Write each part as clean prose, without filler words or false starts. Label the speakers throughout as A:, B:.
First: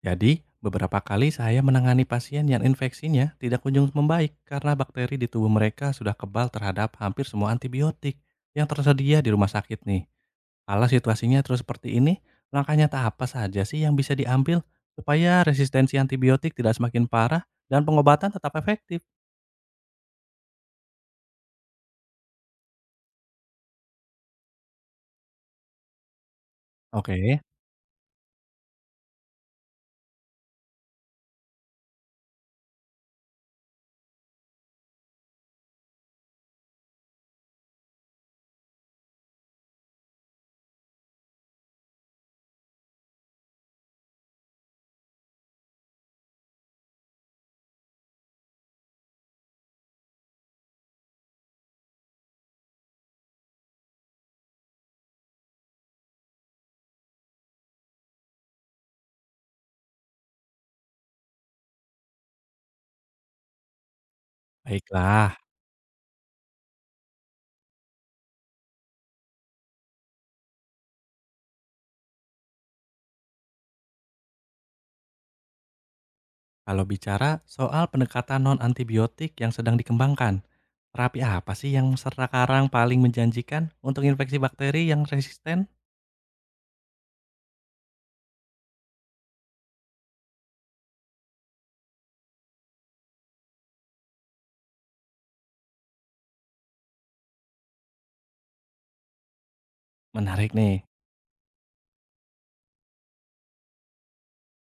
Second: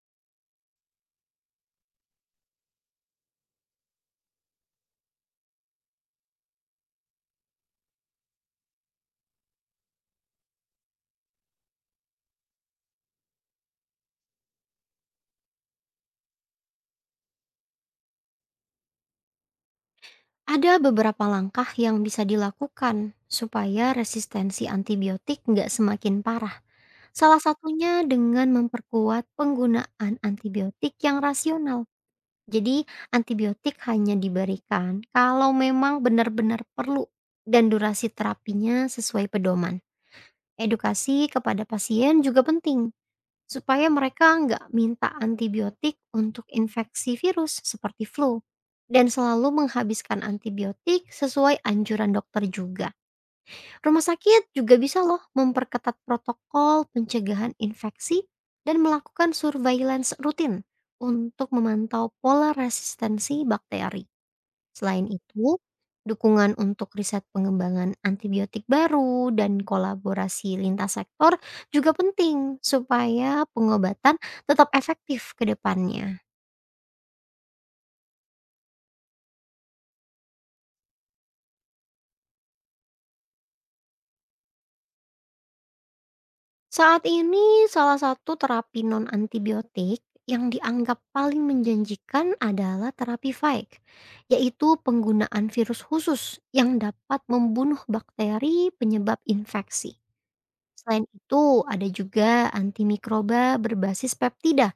A: Jadi, beberapa kali saya menangani pasien yang infeksinya tidak kunjung membaik karena bakteri di tubuh mereka sudah kebal terhadap hampir semua antibiotik yang tersedia di rumah sakit nih. Kalau situasinya terus seperti ini, langkah nyata apa saja sih yang bisa diambil supaya resistensi antibiotik tidak semakin parah dan pengobatan tetap efektif?
B: Ada beberapa langkah yang bisa dilakukan supaya resistensi antibiotik nggak semakin parah.
A: Oke,
B: Salah satunya dengan memperkuat penggunaan antibiotik yang rasional. Jadi antibiotik hanya diberikan kalau memang benar-benar perlu dan durasi terapinya sesuai pedoman. Edukasi kepada pasien juga penting supaya mereka nggak minta antibiotik untuk infeksi virus seperti flu dan selalu menghabiskan antibiotik sesuai anjuran dokter juga. Rumah sakit juga bisa loh memperketat protokol pencegahan infeksi dan melakukan surveillance rutin untuk memantau pola resistensi bakteri. Selain
A: baiklah.
B: itu, dukungan untuk riset pengembangan antibiotik baru dan kolaborasi lintas sektor juga penting supaya pengobatan tetap efektif ke depannya.
A: Kalau bicara soal pendekatan non-antibiotik yang sedang dikembangkan, terapi apa sih yang sekarang paling menjanjikan untuk infeksi bakteri yang resisten?
B: Saat ini, salah satu terapi non-antibiotik yang dianggap paling menjanjikan adalah terapi Vike, yaitu penggunaan virus khusus yang dapat membunuh bakteri penyebab infeksi.
A: Menarik nih,
B: Selain itu, ada juga antimikroba berbasis peptida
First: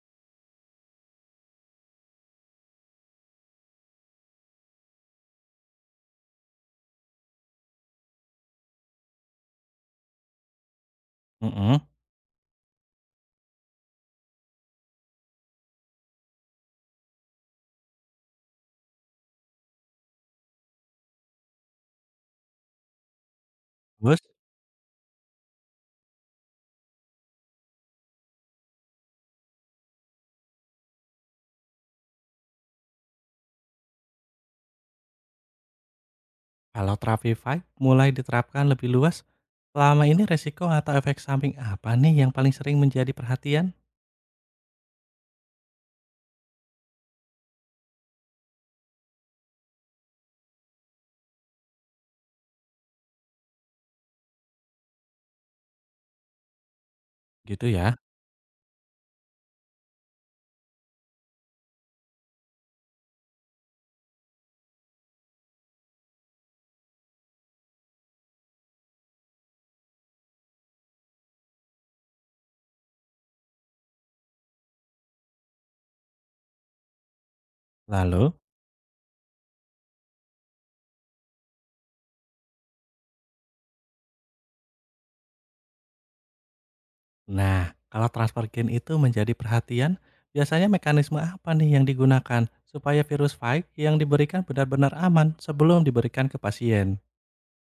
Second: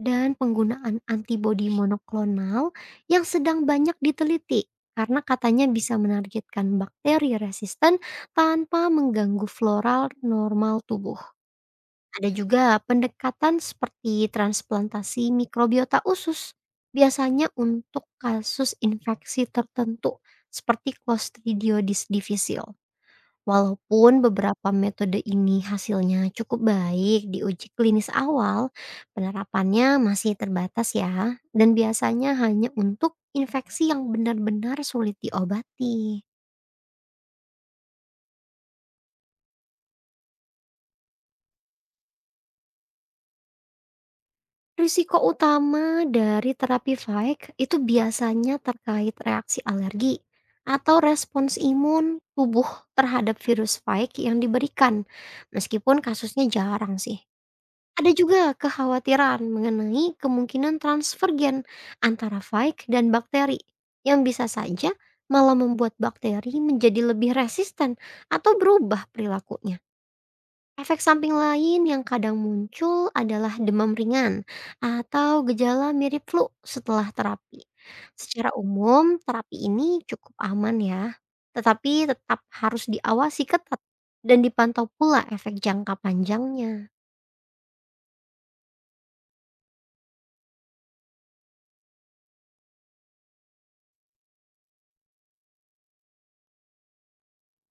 B: dan penggunaan antibodi monoklonal yang sedang banyak diteliti karena katanya bisa menargetkan bakteri resisten tanpa mengganggu floral normal tubuh.
A: mhm,
B: Ada juga pendekatan seperti transplantasi mikrobiota usus, biasanya untuk kasus infeksi tertentu seperti Clostridiodis difficile. Walaupun
A: terus
B: beberapa metode ini hasilnya cukup baik di uji klinis awal, penerapannya masih terbatas ya, dan biasanya hanya untuk infeksi yang benar-benar sulit diobati.
A: kalau Traffified mulai diterapkan lebih luas, selama ini resiko atau efek samping apa nih yang paling sering menjadi perhatian?
B: Risiko utama dari terapi fake itu biasanya terkait reaksi alergi atau respons imun tubuh terhadap virus fake yang diberikan, meskipun kasusnya jarang sih.
A: Gitu ya.
B: Ada juga kekhawatiran mengenai kemungkinan transfer gen antara Vaik dan bakteri, yang bisa saja malah membuat bakteri menjadi lebih resisten atau berubah perilakunya. Efek samping lain yang kadang muncul adalah demam ringan atau gejala mirip flu setelah terapi.
A: Lalu?
B: Secara umum, terapi ini cukup aman ya, tetapi tetap harus diawasi ketat dan dipantau pula efek jangka panjangnya.
A: Nah, kalau transfer gen itu menjadi perhatian, biasanya mekanisme apa nih yang digunakan supaya virus Phage yang diberikan benar-benar aman sebelum diberikan ke pasien?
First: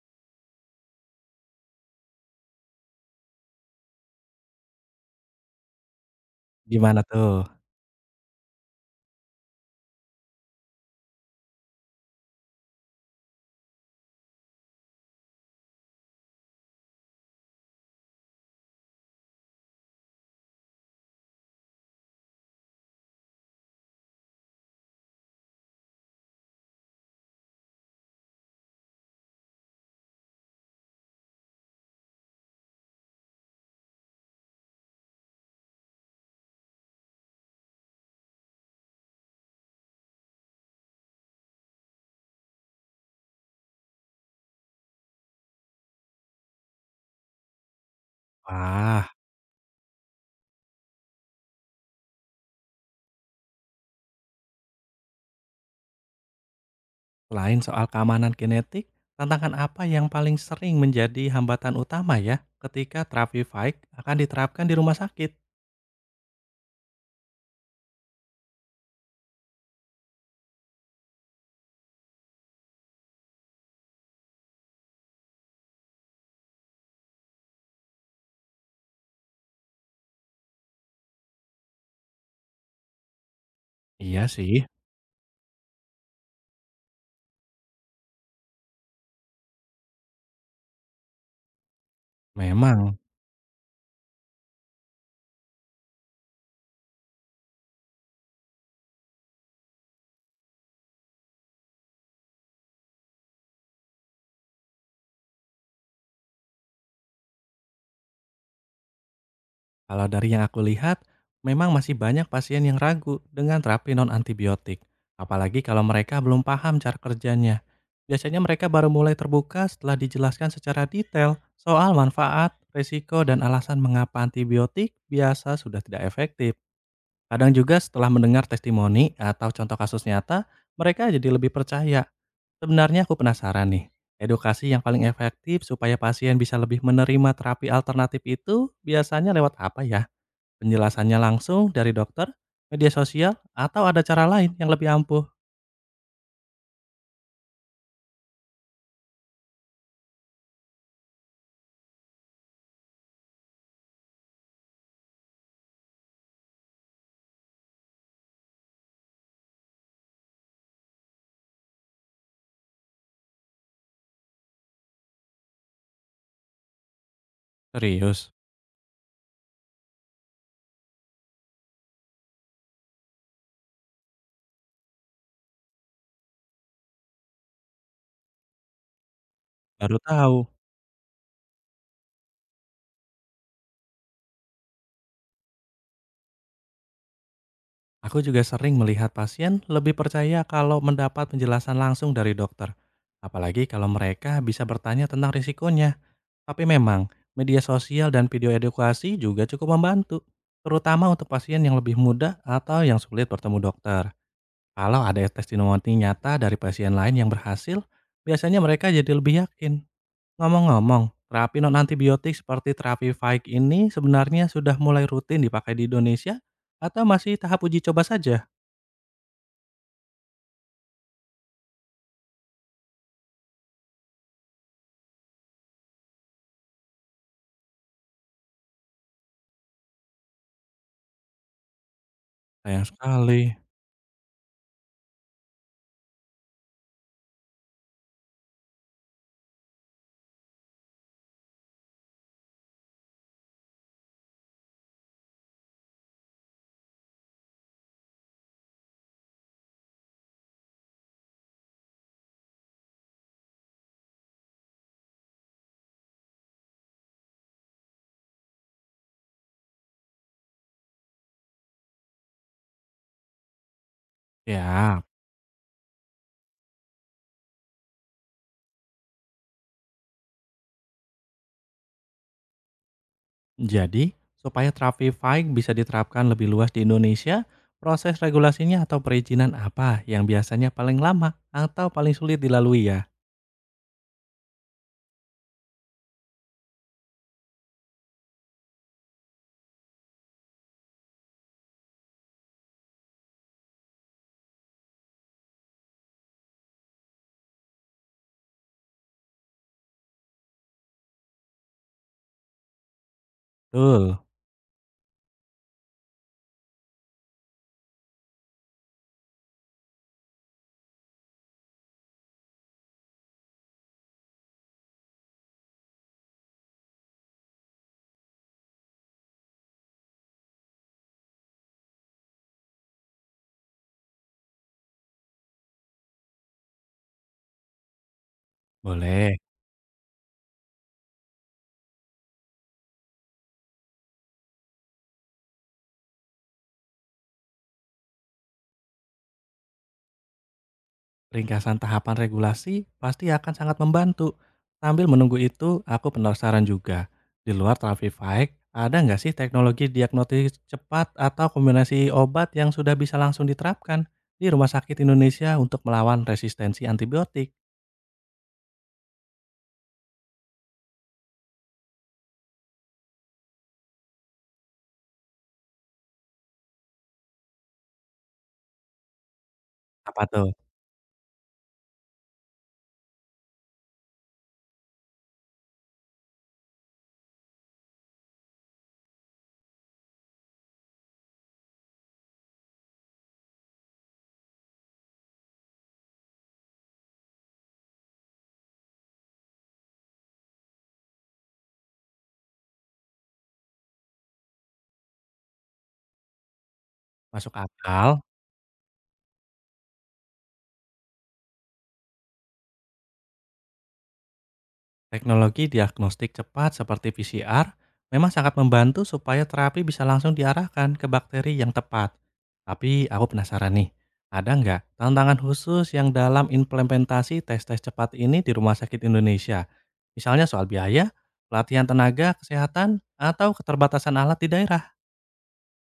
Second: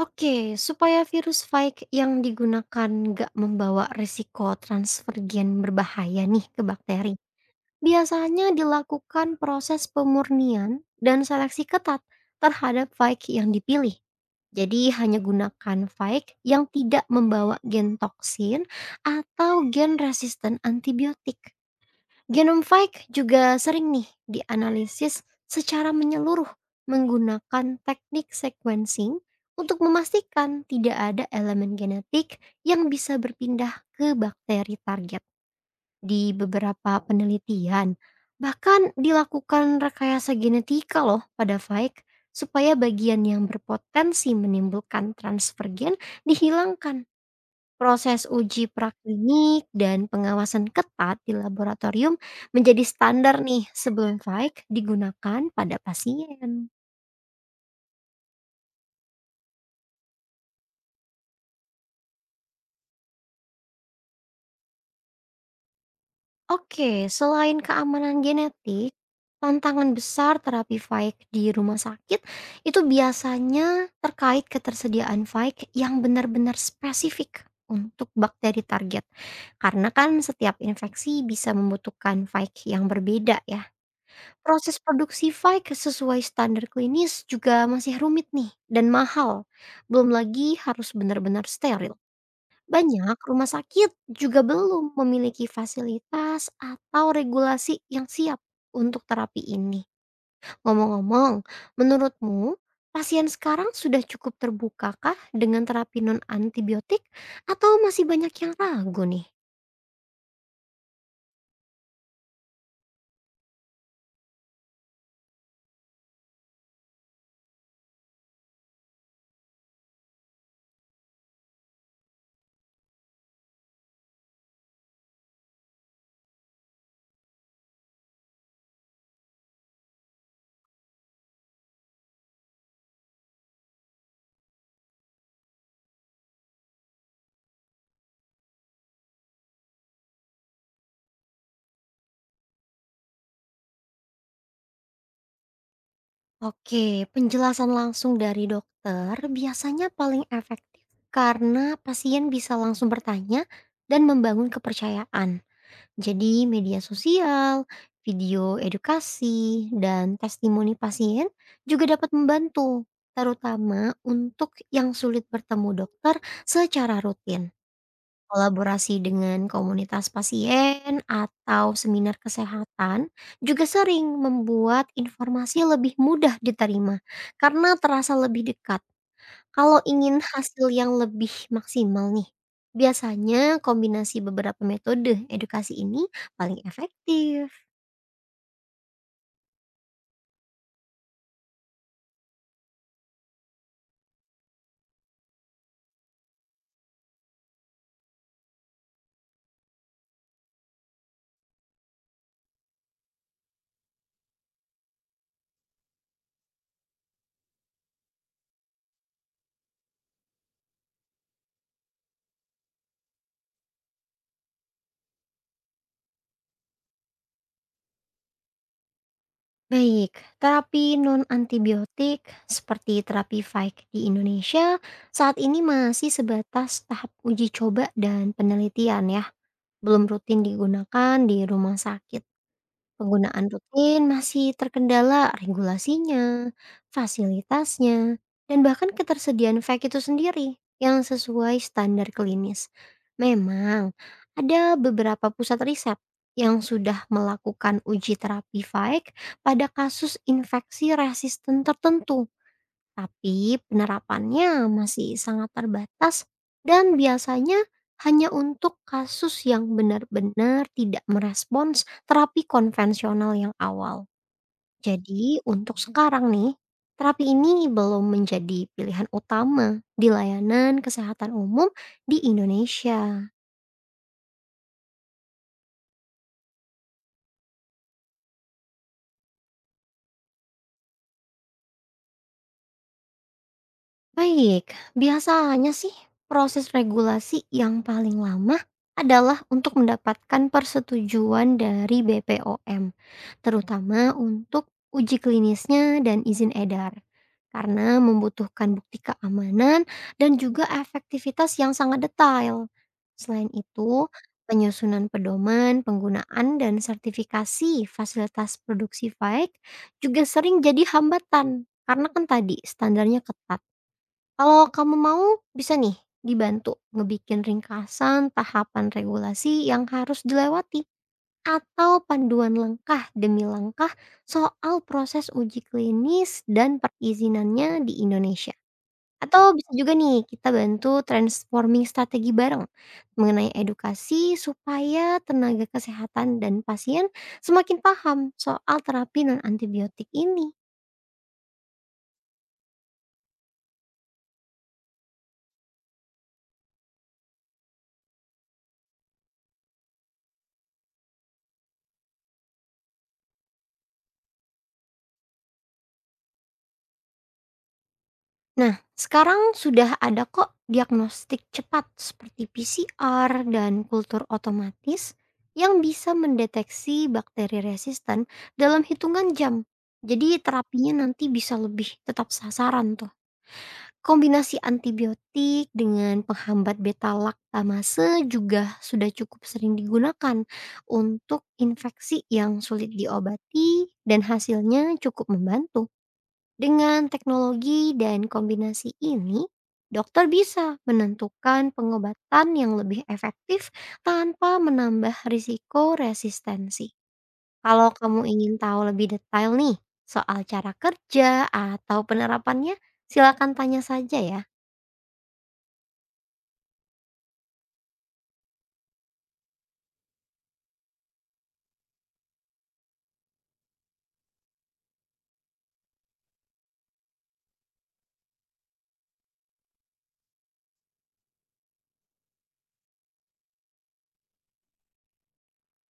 B: Oke, supaya virus Spike yang digunakan nggak membawa risiko transfer gen berbahaya nih ke
A: Gimana
B: bakteri,
A: tuh?
B: biasanya dilakukan proses pemurnian dan seleksi ketat terhadap Spike yang dipilih. Jadi hanya gunakan Spike yang tidak membawa gen toksin atau gen resisten antibiotik. Genom Genomfike juga sering nih dianalisis secara menyeluruh menggunakan teknik sequencing untuk memastikan tidak ada elemen genetik yang bisa berpindah ke bakteri target. Di beberapa penelitian, bahkan dilakukan rekayasa genetika loh pada Fike supaya bagian yang berpotensi menimbulkan transfer gen dihilangkan. Proses uji
A: Wah.
B: praklinik dan pengawasan ketat di laboratorium menjadi standar nih sebelum Vaik digunakan pada pasien.
A: Selain soal keamanan kinetik, tantangan apa yang paling sering menjadi hambatan utama ya ketika terapi Fike akan diterapkan di rumah sakit?
B: Oke, selain keamanan genetik, tantangan besar terapi Vaik di rumah sakit itu biasanya terkait ketersediaan Vaik yang benar-benar spesifik untuk bakteri target. Karena kan setiap infeksi bisa membutuhkan Vaik yang berbeda ya.
A: Iya sih,
B: Proses produksi Fike sesuai standar klinis juga masih rumit nih dan mahal. Belum lagi harus benar-benar steril.
A: memang.
B: Banyak rumah sakit juga belum memiliki fasilitas atau regulasi yang siap untuk terapi ini. Ngomong-ngomong, menurutmu pasien sekarang sudah cukup terbukakah dengan terapi non antibiotik atau masih banyak yang ragu nih?
A: Kalau dari yang aku lihat, memang masih banyak pasien yang ragu dengan terapi non-antibiotik. Apalagi kalau mereka belum paham cara kerjanya. Biasanya mereka baru mulai terbuka setelah dijelaskan secara detail soal manfaat, risiko, dan alasan mengapa antibiotik biasa sudah tidak efektif. Kadang juga setelah mendengar testimoni atau contoh kasus nyata, mereka jadi lebih percaya. Sebenarnya aku penasaran nih, edukasi yang paling efektif supaya pasien bisa lebih menerima terapi alternatif itu biasanya lewat apa ya? Penjelasannya langsung dari dokter, media sosial, atau ada cara lain yang lebih ampuh?
B: Oke, penjelasan langsung dari dokter biasanya paling efektif karena pasien bisa langsung bertanya dan membangun kepercayaan. Jadi, media sosial, video edukasi, dan testimoni pasien juga dapat membantu, terutama untuk yang sulit bertemu dokter secara rutin.
A: Serius,
B: Kolaborasi dengan komunitas pasien atau seminar kesehatan juga sering membuat informasi lebih mudah diterima karena terasa lebih dekat. Kalau
A: baru
B: ingin
A: tahu.
B: hasil yang lebih maksimal nih, biasanya kombinasi beberapa metode edukasi ini paling efektif.
A: Aku juga sering melihat pasien lebih percaya kalau mendapat penjelasan langsung dari dokter. Apalagi kalau mereka bisa bertanya tentang risikonya. Tapi memang, media sosial dan video edukasi juga cukup membantu, terutama untuk pasien yang lebih muda atau yang sulit bertemu dokter. Kalau ada testimoni nyata dari pasien lain yang berhasil, biasanya mereka jadi lebih yakin. Ngomong-ngomong, terapi non-antibiotik seperti terapi Faik ini sebenarnya sudah mulai rutin dipakai di Indonesia atau masih tahap uji coba saja?
B: Baik, terapi non-antibiotik seperti terapi Fike di Indonesia saat ini masih sebatas tahap uji coba dan penelitian ya. Belum rutin digunakan di rumah sakit.
A: Sayang sekali.
B: Penggunaan rutin masih terkendala regulasinya, fasilitasnya, dan bahkan ketersediaan vac itu sendiri yang sesuai standar klinis. Memang ada beberapa pusat riset yang sudah melakukan uji terapi vac pada kasus infeksi resisten tertentu. Tapi penerapannya masih sangat terbatas dan biasanya hanya untuk kasus yang benar-benar tidak merespons terapi konvensional yang awal.
A: Ya,
B: Jadi untuk sekarang nih, terapi ini belum menjadi pilihan utama di layanan kesehatan umum di Indonesia.
A: jadi, supaya Traffic bisa diterapkan lebih luas di Indonesia, proses regulasinya atau perizinan apa yang biasanya paling lama atau paling sulit dilalui ya?
B: Baik, biasanya sih proses regulasi yang paling lama adalah untuk mendapatkan persetujuan dari BPOM, terutama untuk uji klinisnya dan izin edar. Karena membutuhkan bukti keamanan dan juga efektivitas yang sangat detail. Selain itu,
A: Betul,
B: penyusunan pedoman, penggunaan, dan sertifikasi fasilitas produksi baik juga sering jadi hambatan. Karena kan tadi standarnya ketat. Kalau kamu mau, bisa nih dibantu ngebikin ringkasan tahapan regulasi yang harus dilewati atau panduan langkah demi langkah soal proses uji klinis dan perizinannya di Indonesia.
A: boleh.
B: Atau bisa juga nih kita bantu transforming strategi bareng mengenai edukasi supaya tenaga kesehatan dan pasien semakin paham soal terapi non antibiotik ini.
A: Ringkasan tahapan regulasi pasti akan sangat membantu. Sambil menunggu itu, aku penasaran juga. Di luar Traffic ada nggak sih teknologi diagnosis cepat atau kombinasi obat yang sudah bisa langsung diterapkan di Rumah Sakit Indonesia untuk melawan resistensi antibiotik?
B: Nah, sekarang sudah ada kok diagnostik cepat seperti PCR dan kultur otomatis yang bisa mendeteksi bakteri resisten dalam hitungan jam.
A: Apa
B: Jadi
A: tuh?
B: terapinya nanti bisa lebih tetap sasaran tuh. Kombinasi antibiotik dengan penghambat beta laktamase juga sudah cukup sering digunakan untuk infeksi yang sulit diobati dan hasilnya cukup membantu. Dengan teknologi dan kombinasi ini, dokter bisa menentukan pengobatan yang lebih efektif tanpa menambah risiko resistensi.
A: Masuk
B: Kalau kamu
A: akal?
B: ingin tahu lebih detail nih soal cara kerja atau penerapannya, silakan tanya saja ya.
A: Teknologi diagnostik cepat seperti PCR memang sangat membantu supaya terapi bisa langsung diarahkan ke bakteri yang tepat. Tapi aku penasaran nih, ada nggak tantangan khusus yang dalam implementasi tes-tes cepat ini di rumah sakit Indonesia? Misalnya soal biaya, pelatihan tenaga, kesehatan, atau keterbatasan alat di daerah.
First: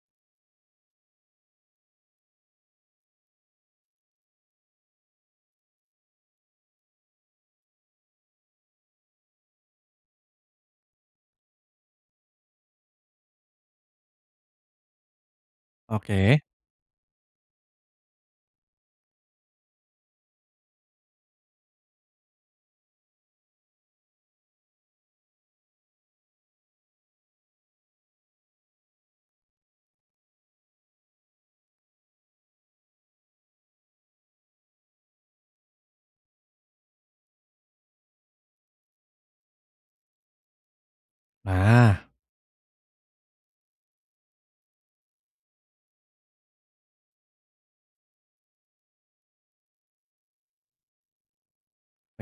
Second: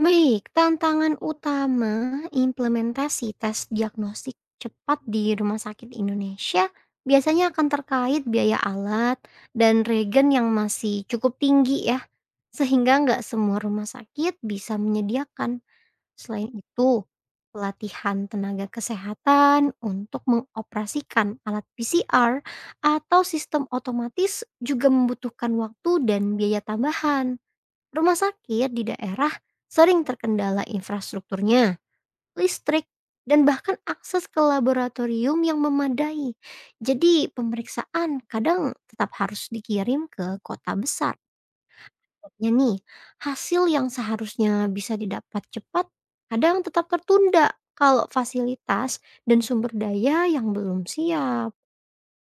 B: Baik, tantangan utama implementasi tes diagnostik cepat di Rumah Sakit Indonesia biasanya akan terkait biaya alat dan regen yang masih cukup tinggi ya, sehingga nggak semua rumah sakit bisa menyediakan.
A: Oke,
B: Selain itu, pelatihan tenaga kesehatan untuk mengoperasikan alat PCR atau sistem otomatis juga membutuhkan waktu dan biaya tambahan. Rumah sakit di daerah sering terkendala infrastrukturnya, listrik, dan bahkan akses ke laboratorium yang memadai. Jadi pemeriksaan kadang tetap harus dikirim ke kota besar.
A: nah
B: Ya nih, hasil yang seharusnya bisa didapat cepat kadang tetap tertunda kalau fasilitas dan sumber daya yang belum siap.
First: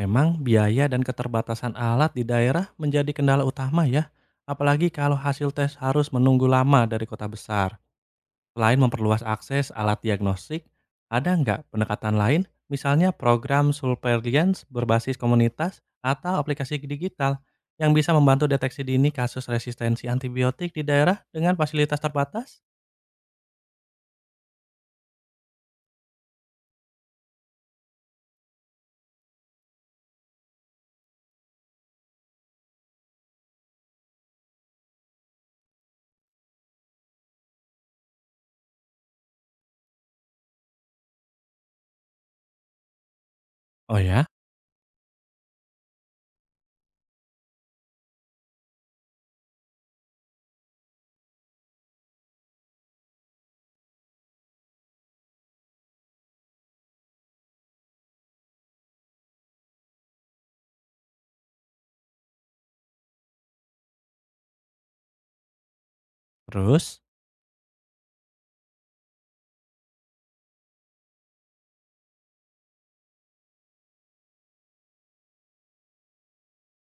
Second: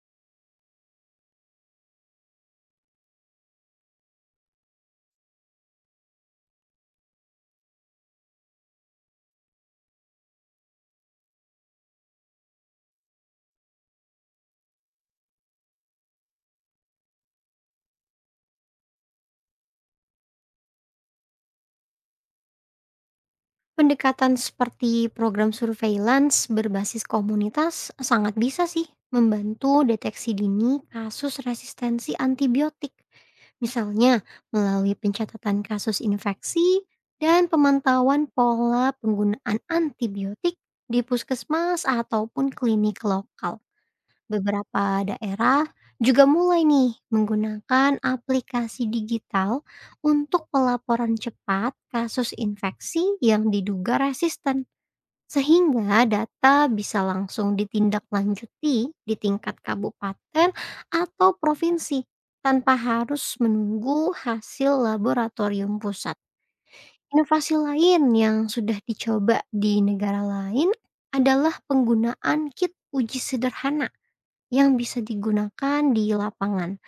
A: memang biaya dan keterbatasan alat di daerah menjadi kendala utama ya. Apalagi kalau hasil tes harus menunggu lama dari kota besar. Selain memperluas akses alat diagnostik, ada nggak pendekatan lain, misalnya program surveillance berbasis komunitas atau aplikasi digital yang bisa membantu deteksi dini kasus resistensi antibiotik di daerah dengan fasilitas terbatas?
B: Pendekatan seperti program surveillance berbasis komunitas sangat bisa sih membantu deteksi dini kasus resistensi antibiotik. Misalnya melalui pencatatan kasus infeksi dan pemantauan pola penggunaan antibiotik di puskesmas ataupun klinik lokal.
A: Oh ya,
B: Beberapa daerah juga mulai nih menggunakan aplikasi digital untuk pelaporan cepat kasus infeksi yang diduga resisten, sehingga data bisa langsung ditindaklanjuti di tingkat kabupaten atau provinsi tanpa harus menunggu hasil laboratorium pusat.
A: terus
B: Inovasi lain yang sudah dicoba di negara lain adalah penggunaan kit uji sederhana yang bisa digunakan di lapangan,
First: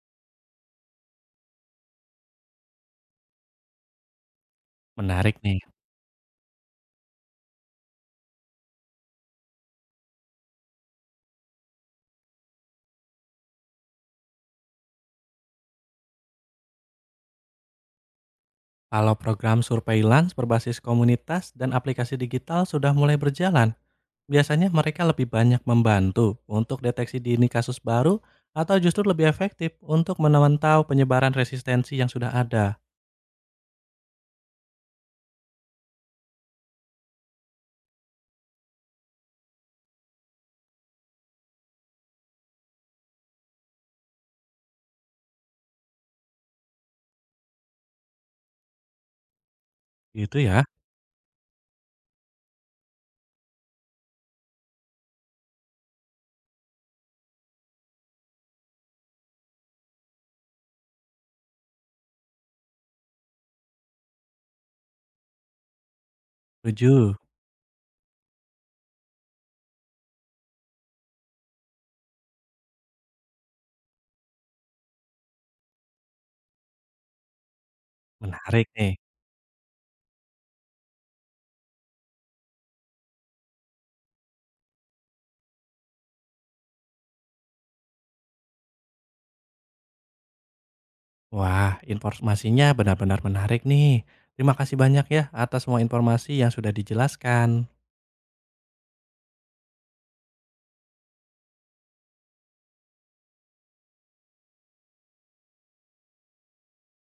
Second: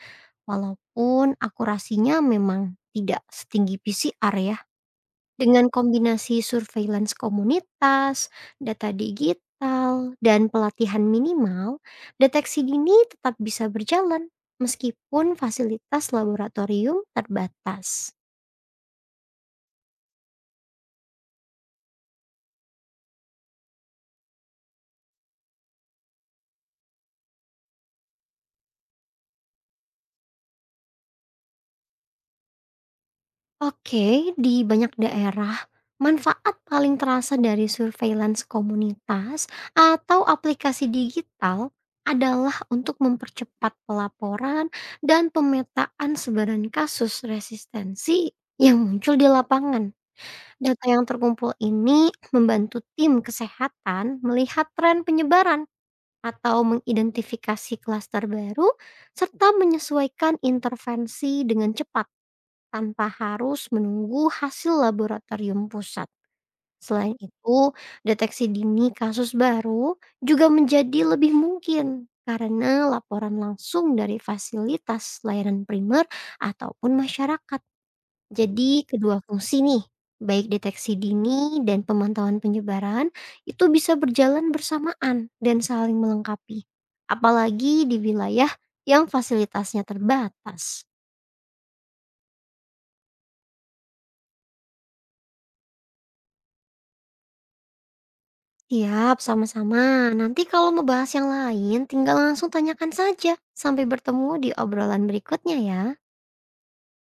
B: walaupun akurasinya memang tidak setinggi PCR ya.
A: menarik nih.
B: Dengan kombinasi surveillance komunitas, data digital, dan pelatihan minimal, deteksi dini tetap bisa berjalan meskipun fasilitas laboratorium terbatas.
A: Kalau program surveillance berbasis komunitas dan aplikasi digital sudah mulai berjalan, biasanya mereka lebih banyak membantu untuk deteksi dini kasus baru atau justru lebih efektif untuk menantau penyebaran resistensi yang sudah ada.
B: Oke, di banyak daerah, manfaat paling terasa dari surveillance komunitas atau aplikasi digital adalah untuk mempercepat pelaporan dan pemetaan sebaran kasus resistensi yang muncul di lapangan.
A: Gitu ya.
B: Data yang terkumpul ini membantu tim kesehatan melihat tren penyebaran atau mengidentifikasi klaster baru serta menyesuaikan intervensi dengan cepat tanpa harus menunggu hasil laboratorium pusat. Selain
A: Setuju.
B: itu, deteksi dini kasus baru juga menjadi lebih mungkin karena laporan langsung dari fasilitas layanan primer ataupun masyarakat.
A: Menarik
B: Jadi,
A: nih.
B: kedua fungsi nih, baik deteksi dini dan pemantauan penyebaran, itu bisa berjalan bersamaan dan saling melengkapi. Apalagi di wilayah yang fasilitasnya terbatas.
A: Wah, informasinya benar-benar menarik nih. Terima kasih banyak ya atas semua informasi yang sudah dijelaskan.
B: Siap, sama-sama. Nanti kalau mau bahas yang lain, tinggal langsung tanyakan saja. Sampai bertemu di obrolan berikutnya ya.